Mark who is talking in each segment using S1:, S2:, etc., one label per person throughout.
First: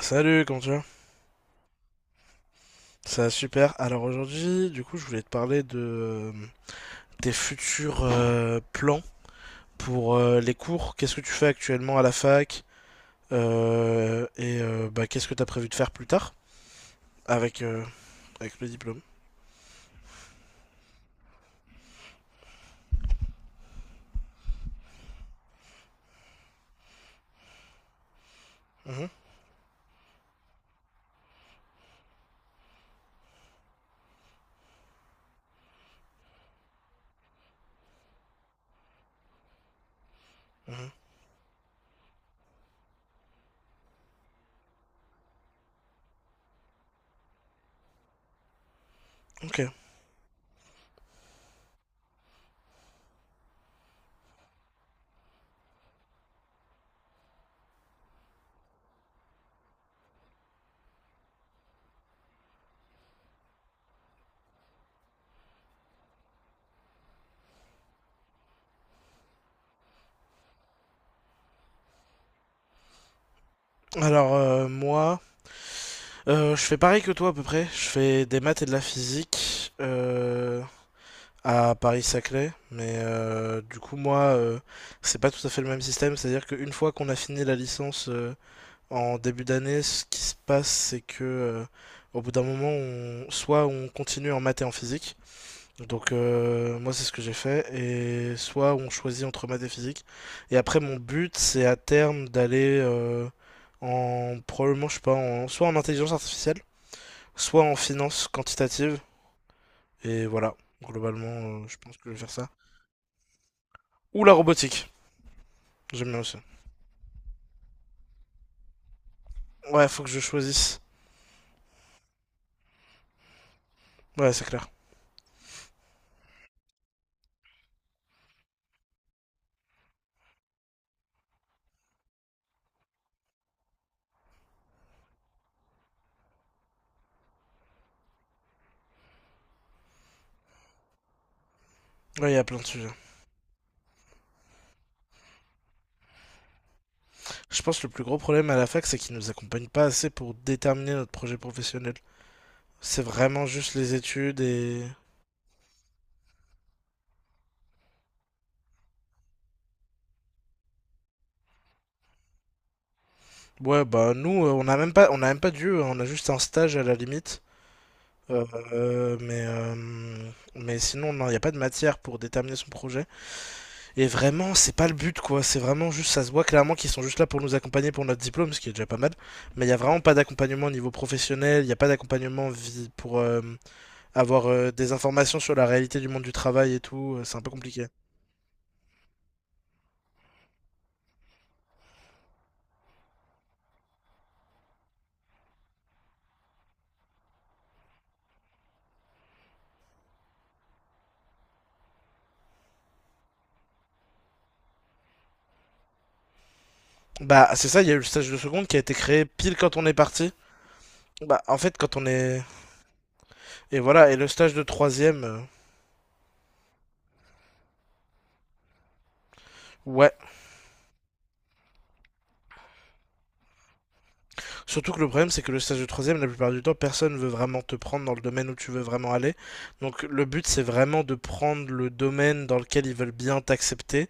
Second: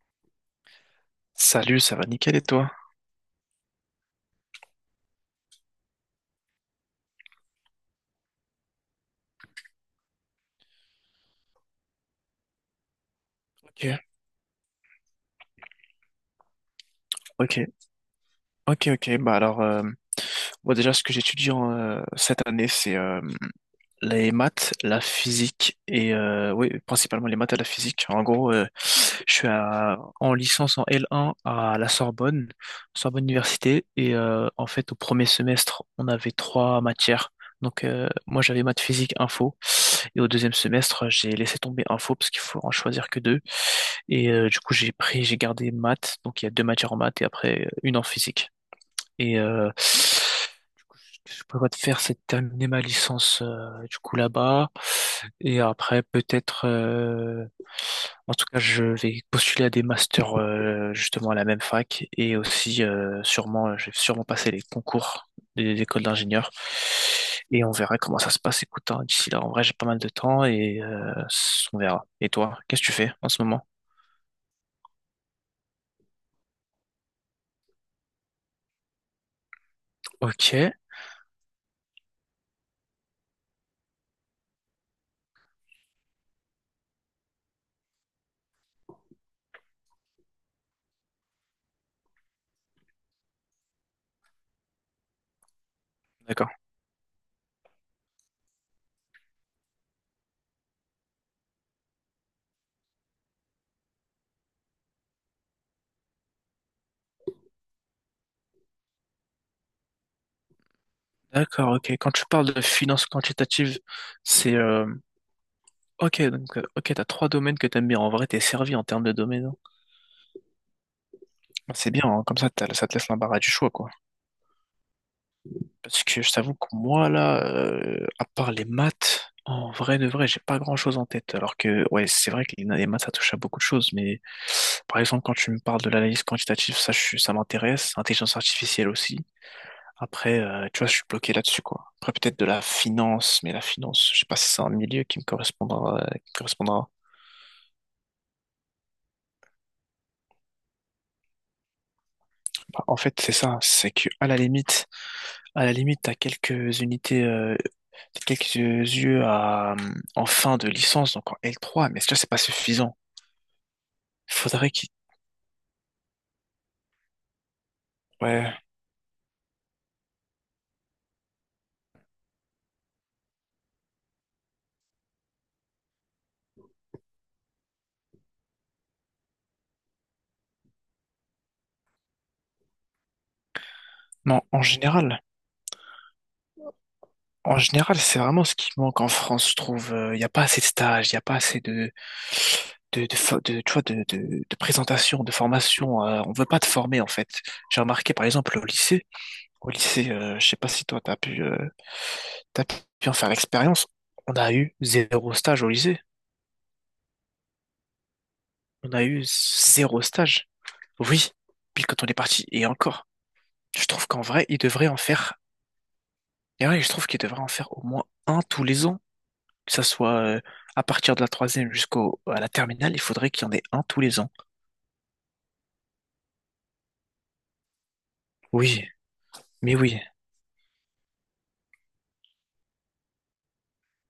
S1: Salut, comment tu vas?
S2: Salut, ça va nickel et toi?
S1: Ça va super. Alors aujourd'hui, du coup, je voulais te parler de euh, tes futurs plans pour les cours. Qu'est-ce que tu fais actuellement à la fac?
S2: Ok,
S1: Et bah, qu'est-ce que tu as prévu de faire plus tard
S2: ok,
S1: avec, euh, avec le
S2: ok,
S1: diplôme?
S2: ok. Bah alors, moi, déjà, ce que j'étudie cette année, c'est les maths, la physique et oui, principalement les maths et la physique. En gros,
S1: Mhm,
S2: je suis en licence en L1 à la Sorbonne, Sorbonne Université, et en fait, au premier semestre, on avait trois matières. Donc, moi, j'avais maths, physique, info, et au deuxième
S1: mhm.
S2: semestre, j'ai laissé tomber info parce qu'il faut en choisir que deux. Et du coup, j'ai gardé maths, donc il y a deux matières en maths et après une en physique. Et
S1: Ok.
S2: ce que je prévois de faire, c'est de terminer ma licence du coup là-bas. Et après, peut-être, en tout cas, je vais postuler à des masters justement à la même fac et aussi je vais sûrement passer les concours des écoles d'ingénieurs. Et on verra comment ça se passe. Écoute, hein, d'ici là, en vrai, j'ai pas mal de temps et on verra. Et toi, qu'est-ce que tu fais en ce moment?
S1: Alors moi, je fais pareil que toi à peu près. Je fais des maths et de la physique
S2: Ok,
S1: à Paris-Saclay. Mais du coup, moi, c'est pas tout à fait le même système. C'est-à-dire qu'une fois qu'on a fini la licence. En début d'année, ce qui se passe, c'est que au bout d'un moment, soit on continue en maths et en physique. Donc
S2: d'accord.
S1: moi, c'est ce que j'ai fait. Et soit on choisit entre maths et physique. Et après, mon but, c'est à terme d'aller en probablement, je sais pas, soit en intelligence artificielle, soit en finance quantitative. Et voilà, globalement,
S2: D'accord,
S1: je
S2: ok.
S1: pense que je
S2: Quand
S1: vais
S2: tu
S1: faire ça.
S2: parles de finances quantitatives,
S1: Ou la
S2: c'est
S1: robotique, j'aime bien
S2: ok,
S1: aussi.
S2: donc, ok, t'as trois domaines que t'aimes bien. En vrai, t'es servi en termes de domaine.
S1: Ouais, faut que je choisisse.
S2: C'est bien, hein. Comme ça, ça te laisse l'embarras du choix, quoi.
S1: Ouais, c'est clair.
S2: Parce que je t'avoue que moi, là, à part les maths, en vrai de vrai, j'ai pas grand-chose en tête. Alors que, ouais, c'est vrai que les maths, ça touche à beaucoup de choses. Mais, par exemple, quand tu me parles de l'analyse quantitative, ça, ça m'intéresse. Intelligence artificielle aussi. Après, tu vois, je suis bloqué là-dessus, quoi. Après,
S1: Ouais, il y
S2: peut-être
S1: a
S2: de
S1: plein
S2: la
S1: de sujets.
S2: finance, mais la finance, je sais pas si c'est un milieu qui me correspondra.
S1: Je pense que le plus gros problème à la fac, c'est qu'ils ne nous accompagnent pas assez pour déterminer notre projet professionnel.
S2: Bah, en
S1: C'est
S2: fait, c'est
S1: vraiment
S2: ça.
S1: juste
S2: C'est
S1: les
S2: que, à la
S1: études. Et...
S2: limite, À la limite, t'as quelques unités, t'as quelques yeux en fin de licence, donc en L3, mais ça, c'est pas suffisant.
S1: Ouais, bah nous, on
S2: Faudrait
S1: a
S2: qu'il...
S1: même pas, on a même pas d'UE, hein, on a juste un stage à la limite. Euh,
S2: Ouais.
S1: mais sinon, non, il n'y a pas de matière pour déterminer son projet. Et vraiment, c'est pas le but, quoi. C'est vraiment juste, ça se voit clairement qu'ils sont juste là pour nous accompagner pour notre diplôme, ce qui est déjà pas mal. Mais il n'y a vraiment pas d'accompagnement au niveau professionnel, il n'y a pas d'accompagnement pour
S2: Non,
S1: avoir
S2: en
S1: des
S2: général,
S1: informations sur la réalité du monde du travail et tout. C'est un peu
S2: en
S1: compliqué.
S2: général, c'est vraiment ce qui manque en France, je trouve. Il n'y a pas assez de stages, il n'y a pas assez de, tu vois, de présentation, de formation. On veut pas te former, en fait. J'ai remarqué, par exemple, au lycée, je sais pas si toi, t'as pu en faire l'expérience. On a eu zéro stage au lycée.
S1: Bah, c'est ça, il y a eu le stage de seconde qui a
S2: On
S1: été
S2: a
S1: créé
S2: eu
S1: pile quand on est
S2: zéro
S1: parti.
S2: stage. Oui,
S1: Bah, en fait,
S2: pile
S1: quand
S2: quand
S1: on
S2: on est
S1: est.
S2: parti, et encore.
S1: Et
S2: Je trouve
S1: voilà, et
S2: qu'en
S1: le
S2: vrai,
S1: stage
S2: il
S1: de
S2: devrait en
S1: troisième.
S2: faire. Et ouais, je trouve qu'il devrait en faire au moins un tous les ans. Que ça
S1: Ouais.
S2: soit à partir de la troisième jusqu'au à la terminale, il faudrait qu'il y en ait un tous les ans.
S1: Surtout que le problème, c'est que le stage de troisième, la plupart du temps, personne veut vraiment te prendre dans le domaine où tu veux
S2: Oui,
S1: vraiment aller.
S2: mais oui,
S1: Donc, le but, c'est vraiment de prendre le domaine dans lequel ils veulent bien t'accepter.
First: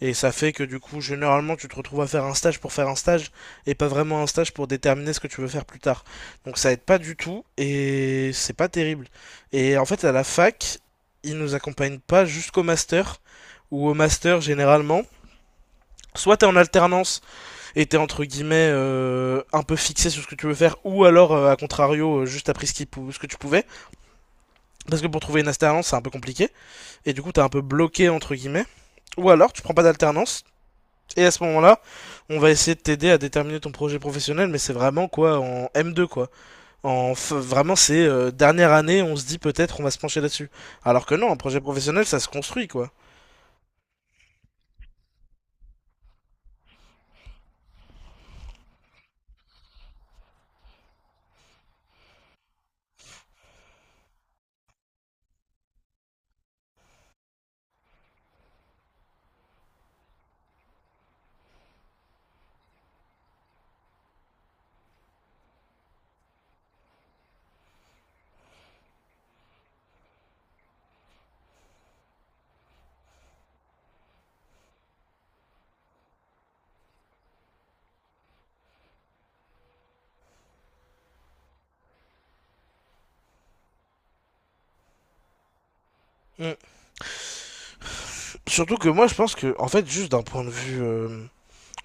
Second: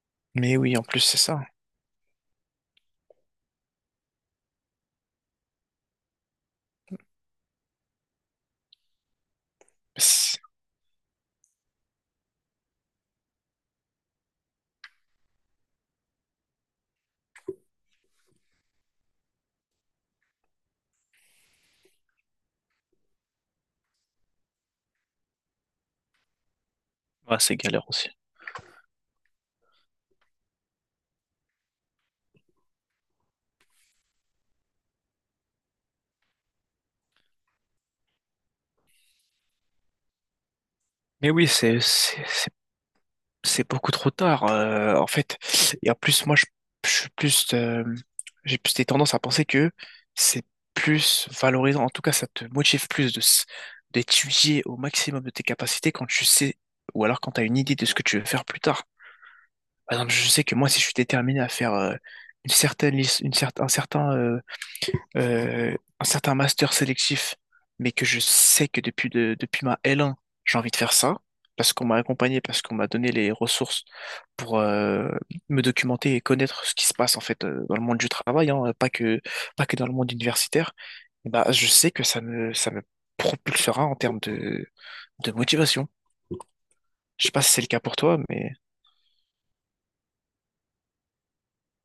S1: Et ça fait
S2: mais
S1: que
S2: oui,
S1: du
S2: en plus
S1: coup,
S2: c'est ça.
S1: généralement, tu te retrouves à faire un stage pour faire un stage et pas vraiment un stage pour déterminer ce que tu veux faire plus tard. Donc ça aide pas du tout et c'est pas terrible. Et en fait, à la
S2: C'est
S1: fac, ils nous accompagnent pas jusqu'au master ou au master généralement. Soit t'es en alternance et t'es entre guillemets un peu fixé sur ce que tu veux faire, ou alors à contrario juste t'as pris ce que tu pouvais, parce que pour trouver une alternance c'est un peu compliqué, et du coup
S2: ouais,
S1: t'es un
S2: c'est
S1: peu
S2: galère
S1: bloqué
S2: aussi.
S1: entre guillemets. Ou alors tu prends pas d'alternance, et à ce moment-là, on va essayer de t'aider à déterminer ton projet professionnel, mais c'est vraiment quoi en m deux quoi. Vraiment c'est dernière année, on se dit peut-être on va se pencher là-dessus. Alors que non,
S2: Mais
S1: un
S2: oui,
S1: projet
S2: c'est
S1: professionnel ça
S2: c'est-
S1: se construit quoi.
S2: c'est beaucoup trop tard, en fait. Et en plus, moi, je suis plus, j'ai plus des tendances à penser que c'est plus valorisant. En tout cas, ça te motive plus d'étudier au maximum de tes capacités quand tu sais, ou alors quand tu as une idée de ce que tu veux faire plus tard. Par exemple, je sais que moi, si je suis déterminé à faire une certaine, lic- une certaine, un certain master sélectif, mais que je sais que depuis ma L1, j'ai envie de faire ça, parce qu'on m'a accompagné, parce qu'on m'a donné les ressources pour me documenter et connaître ce qui se passe en fait dans le monde du travail, hein, pas que dans le monde universitaire, et bah, je sais que ça me propulsera en termes de motivation.
S1: Mm.
S2: Je sais pas si c'est le cas pour toi, mais
S1: Surtout que moi je pense que en fait juste d'un point de vue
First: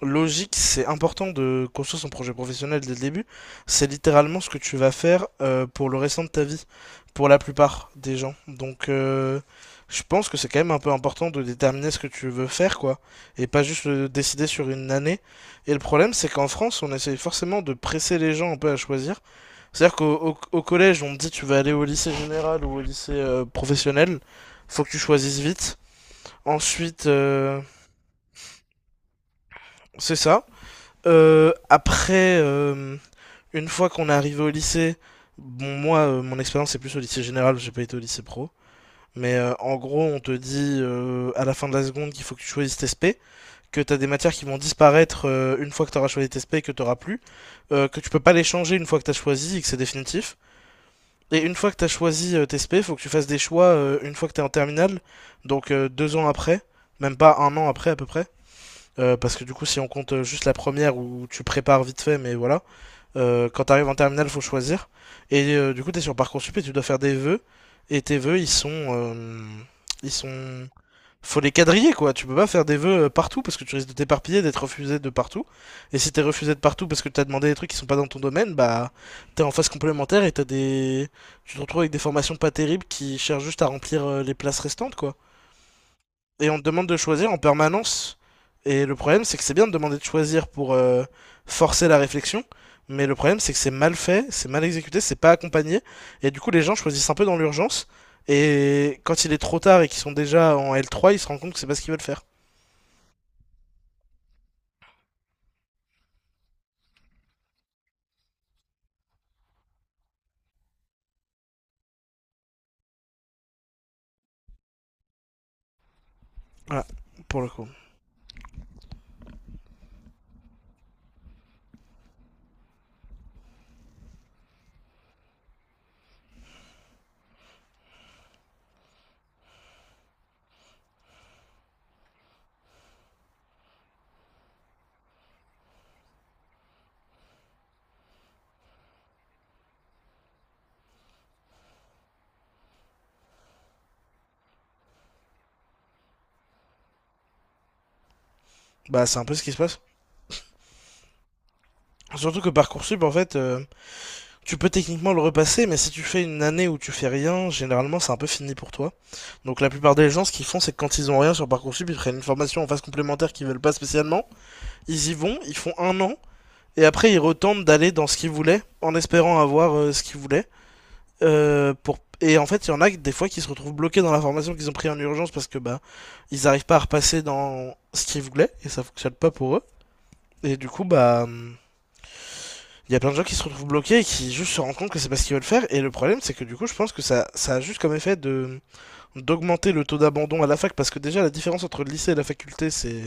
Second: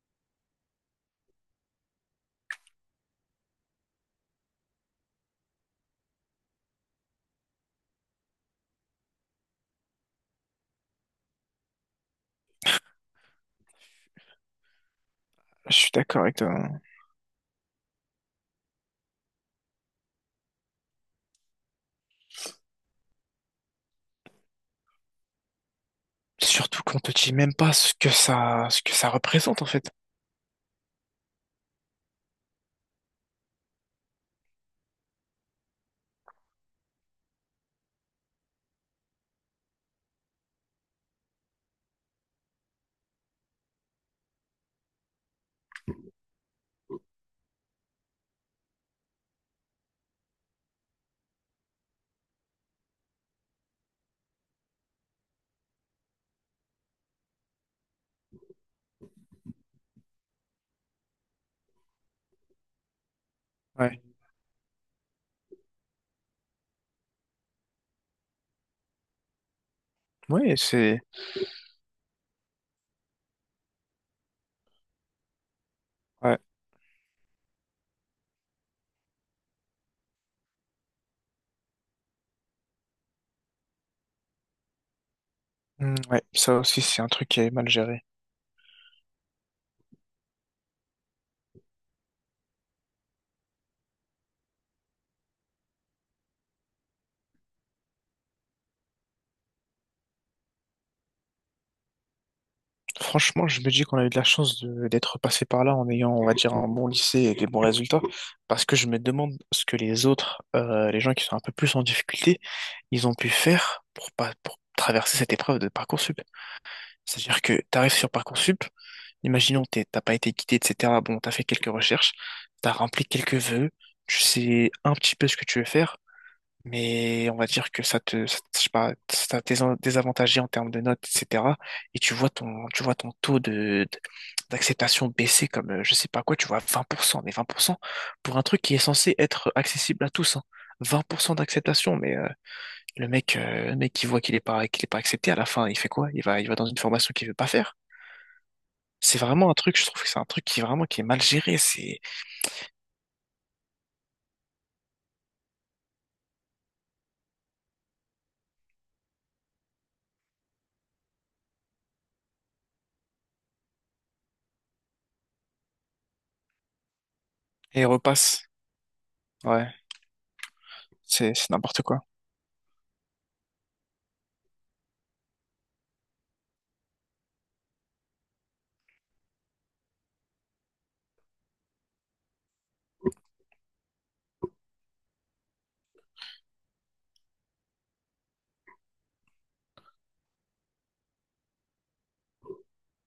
S1: logique, c'est important de construire son projet professionnel dès le début. C'est littéralement ce que tu vas faire pour le restant de ta vie, pour la plupart des gens. Donc, je pense que c'est quand même un peu important de déterminer ce que tu veux faire, quoi, et pas juste le décider sur une année. Et
S2: je
S1: le
S2: suis
S1: problème,
S2: d'accord
S1: c'est
S2: avec
S1: qu'en
S2: toi, hein.
S1: France, on essaye forcément de presser les gens un peu à choisir. C'est-à-dire qu'au au- au collège, on te dit tu vas aller au lycée général ou au lycée professionnel, faut que tu choisisses vite.
S2: Surtout qu'on
S1: Ensuite,
S2: te dit même pas ce que ça représente en fait.
S1: c'est ça. Après, une fois qu'on est arrivé au lycée, bon, moi, mon expérience c'est plus au lycée général, j'ai pas été au lycée pro. Mais en gros, on te dit à la fin de la seconde qu'il faut que tu choisisses tes SP, que t'as des matières qui vont disparaître une fois que t'auras choisi tes SP et que t'auras plus, que tu peux pas les changer une fois que t'as choisi et que c'est définitif. Et une fois que t'as choisi tes SP, faut que tu fasses des choix une fois que t'es en terminale, donc 2 ans après, même pas un an après à peu près, parce que du coup, si on compte juste la première où tu prépares vite fait, mais voilà, quand t'arrives en
S2: Ouais,
S1: terminale, faut choisir. Et du coup, t'es sur Parcoursup et tu dois faire des vœux. Et tes vœux, ils sont, euh, ils
S2: ouais,
S1: sont,
S2: c'est,
S1: faut les quadriller quoi. Tu peux pas faire des vœux partout parce que tu risques de t'éparpiller, d'être refusé de partout. Et si t'es
S2: ouais.
S1: refusé de partout parce que t'as demandé des trucs qui sont pas dans ton domaine, bah t'es en phase complémentaire et tu te retrouves avec des formations pas terribles qui cherchent juste à remplir les places restantes quoi
S2: Hmm, ouais,
S1: et
S2: ça
S1: on te
S2: aussi,
S1: demande de
S2: c'est un truc
S1: choisir en
S2: qui est mal géré.
S1: permanence. Et le problème, c'est que c'est bien de demander de choisir pour forcer la réflexion, mais le problème, c'est que c'est mal fait, c'est mal exécuté, c'est pas accompagné, et du coup, les gens choisissent un peu dans l'urgence, et quand il est trop tard et qu'ils sont déjà en L3, ils se rendent compte que c'est pas ce qu'ils veulent faire.
S2: Franchement, je me dis qu'on a eu de la chance d'être passé par là en ayant, on va dire, un bon lycée et des bons résultats, parce que je me demande ce que les autres, les gens qui sont un peu plus en difficulté, ils ont pu faire pour pas, pour traverser cette épreuve de Parcoursup.
S1: Voilà,
S2: C'est-à-dire
S1: pour le
S2: que
S1: coup.
S2: tu arrives sur Parcoursup, imaginons t'as pas été guidé, etc. Bon, t'as fait quelques recherches, t'as rempli quelques vœux, tu sais un petit peu ce que tu veux faire, mais on va dire que je sais pas, ça t'a désavantagé en termes de notes, etc. Et tu vois ton taux d'acceptation baisser comme, je sais pas quoi, tu vois, 20%, mais 20% pour cent pour un truc qui est censé être accessible à tous, hein. 20% d'acceptation, mais le mec qui voit qu'il est pas accepté, à la fin, il fait quoi? Il va dans une formation qu'il veut pas faire.
S1: Bah,
S2: C'est
S1: c'est un peu ce
S2: vraiment
S1: qui
S2: un
S1: se
S2: truc,
S1: passe.
S2: je trouve que c'est un truc qui est vraiment qui est mal géré, c'est,
S1: Surtout que Parcoursup, en fait, tu peux techniquement le repasser, mais si tu fais une année où tu fais rien, généralement c'est un peu fini pour toi. Donc la plupart des gens, ce qu'ils font, c'est que quand ils ont rien sur Parcoursup, ils prennent une formation en phase complémentaire qu'ils veulent pas spécialement. Ils y vont, ils font un an, et après ils retentent
S2: et il
S1: d'aller dans ce qu'ils
S2: repasse.
S1: voulaient, en espérant
S2: Ouais,
S1: avoir ce qu'ils voulaient.
S2: c'est n'importe quoi.
S1: Et en fait, il y en a des fois qui se retrouvent bloqués dans la formation qu'ils ont pris en urgence parce que bah ils arrivent pas à repasser dans ce qu'ils voulaient, et ça fonctionne pas pour eux. Et du coup, bah il y a plein de gens qui se retrouvent bloqués et qui juste se rendent compte que c'est pas ce qu'ils veulent faire. Et le problème, c'est que du coup, je pense que ça a juste comme effet de d'augmenter le taux d'abandon à la fac parce que déjà la différence entre le lycée et la faculté, c'est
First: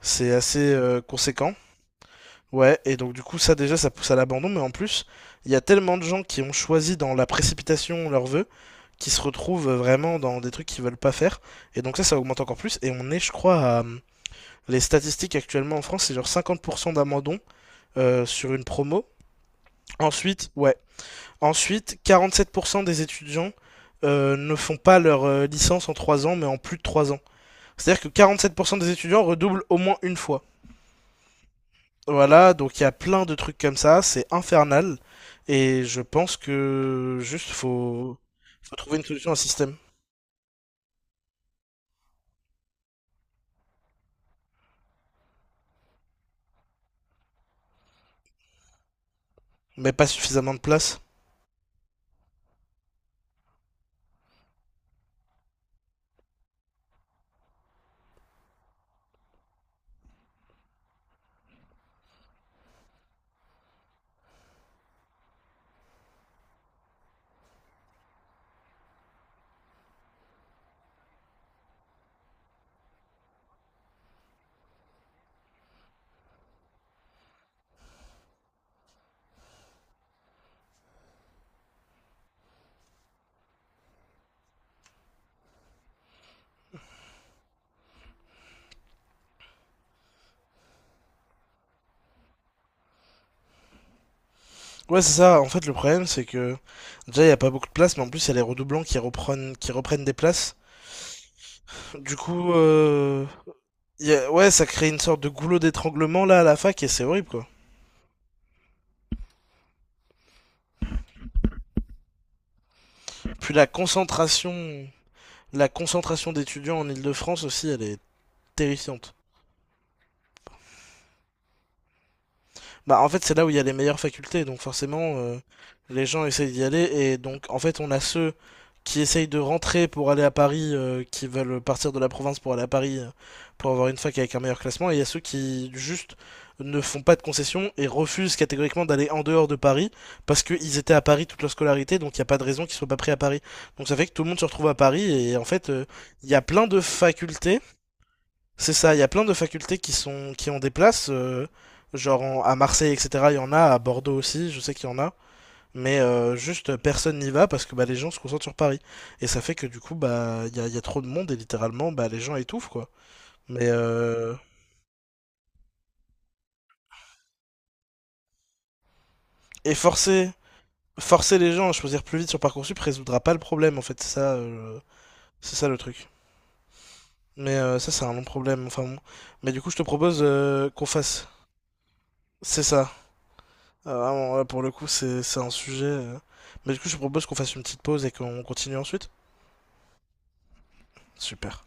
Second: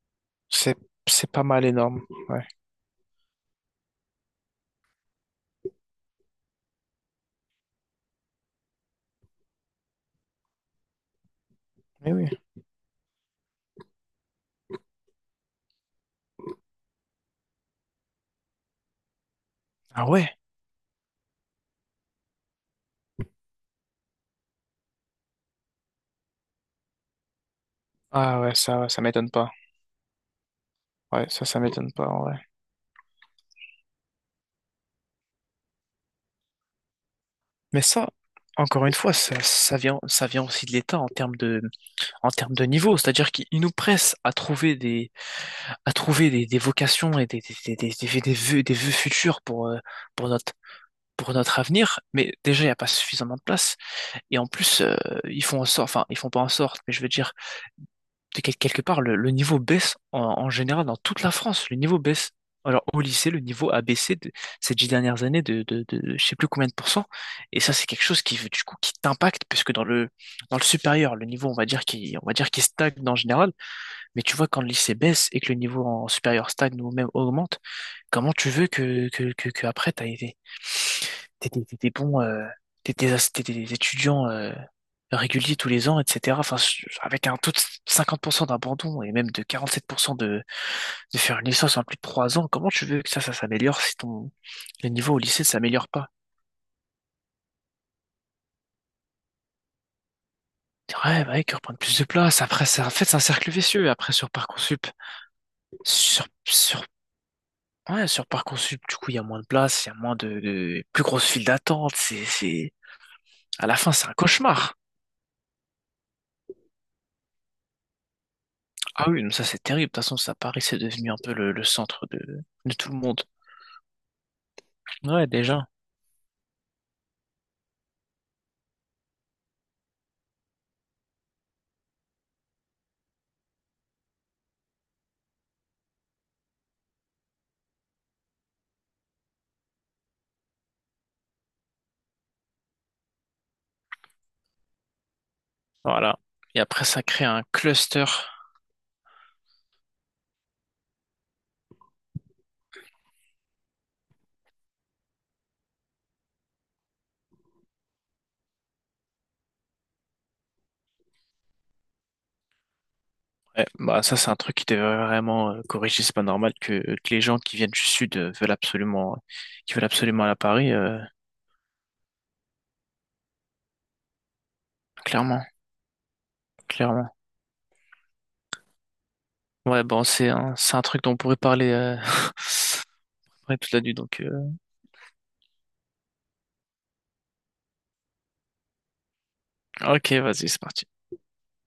S1: c'est assez
S2: C'est, c'est pas
S1: conséquent.
S2: mal énorme. Ouais.
S1: Ouais, et donc du coup, ça déjà, ça pousse à l'abandon. Mais en plus, il y a tellement de gens qui ont choisi dans la précipitation leurs vœux qui se retrouvent vraiment dans des trucs qu'ils veulent pas faire. Et donc ça,
S2: Mais
S1: ça
S2: oui.
S1: augmente encore plus. Et on est, je crois, à. Les statistiques actuellement en France, c'est genre 50% d'abandon sur une promo.
S2: Ah ouais.
S1: Ensuite, ouais, 47% des étudiants ne font pas leur licence en 3 ans, mais en plus de 3 ans. C'est-à-dire que
S2: Ah ouais,
S1: 47%
S2: ça,
S1: des
S2: ça
S1: étudiants
S2: m'étonne pas.
S1: redoublent au moins une fois.
S2: Ouais, ça m'étonne pas, en vrai.
S1: Voilà, donc il y a plein de trucs comme ça, c'est infernal. Et je pense que juste
S2: Mais ça,
S1: faut
S2: encore une
S1: trouver une
S2: fois,
S1: solution à
S2: ça,
S1: ce système.
S2: ça vient aussi de l'État en termes de niveau. C'est-à-dire qu'il nous presse à trouver des vocations et des vœux futurs
S1: Mais pas
S2: pour
S1: suffisamment
S2: notre,
S1: de place.
S2: pour notre avenir, mais déjà il n'y a pas suffisamment de place. Et en plus, ils font en sorte, enfin ils font pas en sorte, mais je veux dire, de quelque part, le niveau baisse en général dans toute la France. Le niveau baisse. Alors au lycée, le niveau a baissé de, ces 10 dernières années de je sais plus combien de pourcents. Et ça, c'est quelque chose qui du coup qui t'impacte, puisque dans le supérieur, le niveau on va dire qui stagne en général. Mais tu vois quand le lycée baisse et que le niveau en supérieur stagne ou même augmente, comment tu veux que après t'étais bon, t'étais étudiant réguliers tous les ans, etc. Enfin, avec un taux de 50% d'abandon et même de 47% de faire une licence en plus de 3 ans, comment tu veux que ça s'améliore si ton le
S1: Ouais, c'est
S2: niveau au
S1: ça.
S2: lycée
S1: En
S2: ne
S1: fait, le
S2: s'améliore
S1: problème,
S2: pas?
S1: c'est que déjà, il n'y a pas beaucoup de place, mais en plus, il y a les redoublants qui reprennent des places.
S2: Dire, ouais, bah, qu'ils reprennent plus de
S1: Du
S2: place.
S1: coup,
S2: Après, c'est en fait, c'est un cercle vicieux. Après, sur
S1: ouais, ça
S2: Parcoursup,
S1: crée une sorte de goulot d'étranglement
S2: sur,
S1: là à la fac
S2: sur,
S1: et c'est horrible quoi.
S2: ouais, sur Parcoursup, du coup, il y a moins de place, il y a moins de plus grosse file d'attente.
S1: Puis la
S2: À la fin, c'est un cauchemar.
S1: concentration, la concentration d'étudiants en Île de France aussi, elle est
S2: Ah
S1: terrifiante.
S2: oui, mais ça c'est terrible. De toute façon, ça, Paris, c'est devenu un peu le centre de tout le
S1: Bah, en
S2: monde.
S1: fait, c'est là où il y a les meilleures facultés, donc forcément,
S2: Ouais, déjà.
S1: les gens essayent d'y aller, et donc, en fait, on a ceux qui essayent de rentrer pour aller à Paris, qui veulent partir de la province pour aller à Paris, pour avoir une fac avec un meilleur classement, et il y a ceux qui, juste, ne font pas de concessions et refusent catégoriquement d'aller en dehors de Paris, parce qu'ils étaient à Paris toute leur scolarité, donc il n'y a pas de raison qu'ils soient pas pris à Paris. Donc ça fait que tout le monde se retrouve à Paris, et en fait,
S2: Voilà.
S1: il y a
S2: Et
S1: plein de
S2: après, ça crée un
S1: facultés
S2: cluster.
S1: c'est ça, il y a plein de facultés qui ont des places, genre à Marseille, etc. Il y en a, à Bordeaux aussi, je sais qu'il y en a, mais juste personne n'y va parce que bah, les gens se concentrent sur Paris. Et ça fait que du coup, bah il y a trop de monde et littéralement, bah les gens étouffent quoi.
S2: Ouais,
S1: Mais
S2: bah ça, c'est un truc qui devrait vraiment corriger. C'est pas normal que les gens qui viennent du sud
S1: et
S2: veulent absolument
S1: forcer
S2: aller à Paris.
S1: forcer les gens à choisir plus vite sur Parcoursup résoudra pas le problème en fait,
S2: Clairement,
S1: c'est ça le truc.
S2: clairement.
S1: Mais ça c'est un long problème. Enfin bon. Mais du coup, je te
S2: Ouais, bon,
S1: propose
S2: c'est un, c'est un
S1: qu'on
S2: truc dont on
S1: fasse.
S2: pourrait parler
S1: C'est ça.
S2: ouais, toute la
S1: Ah,
S2: nuit. Donc,
S1: vraiment, ouais, pour le coup, c'est un sujet. Mais du coup, je propose qu'on fasse une petite pause et qu'on continue ensuite.
S2: ok, vas-y, c'est parti.
S1: Super.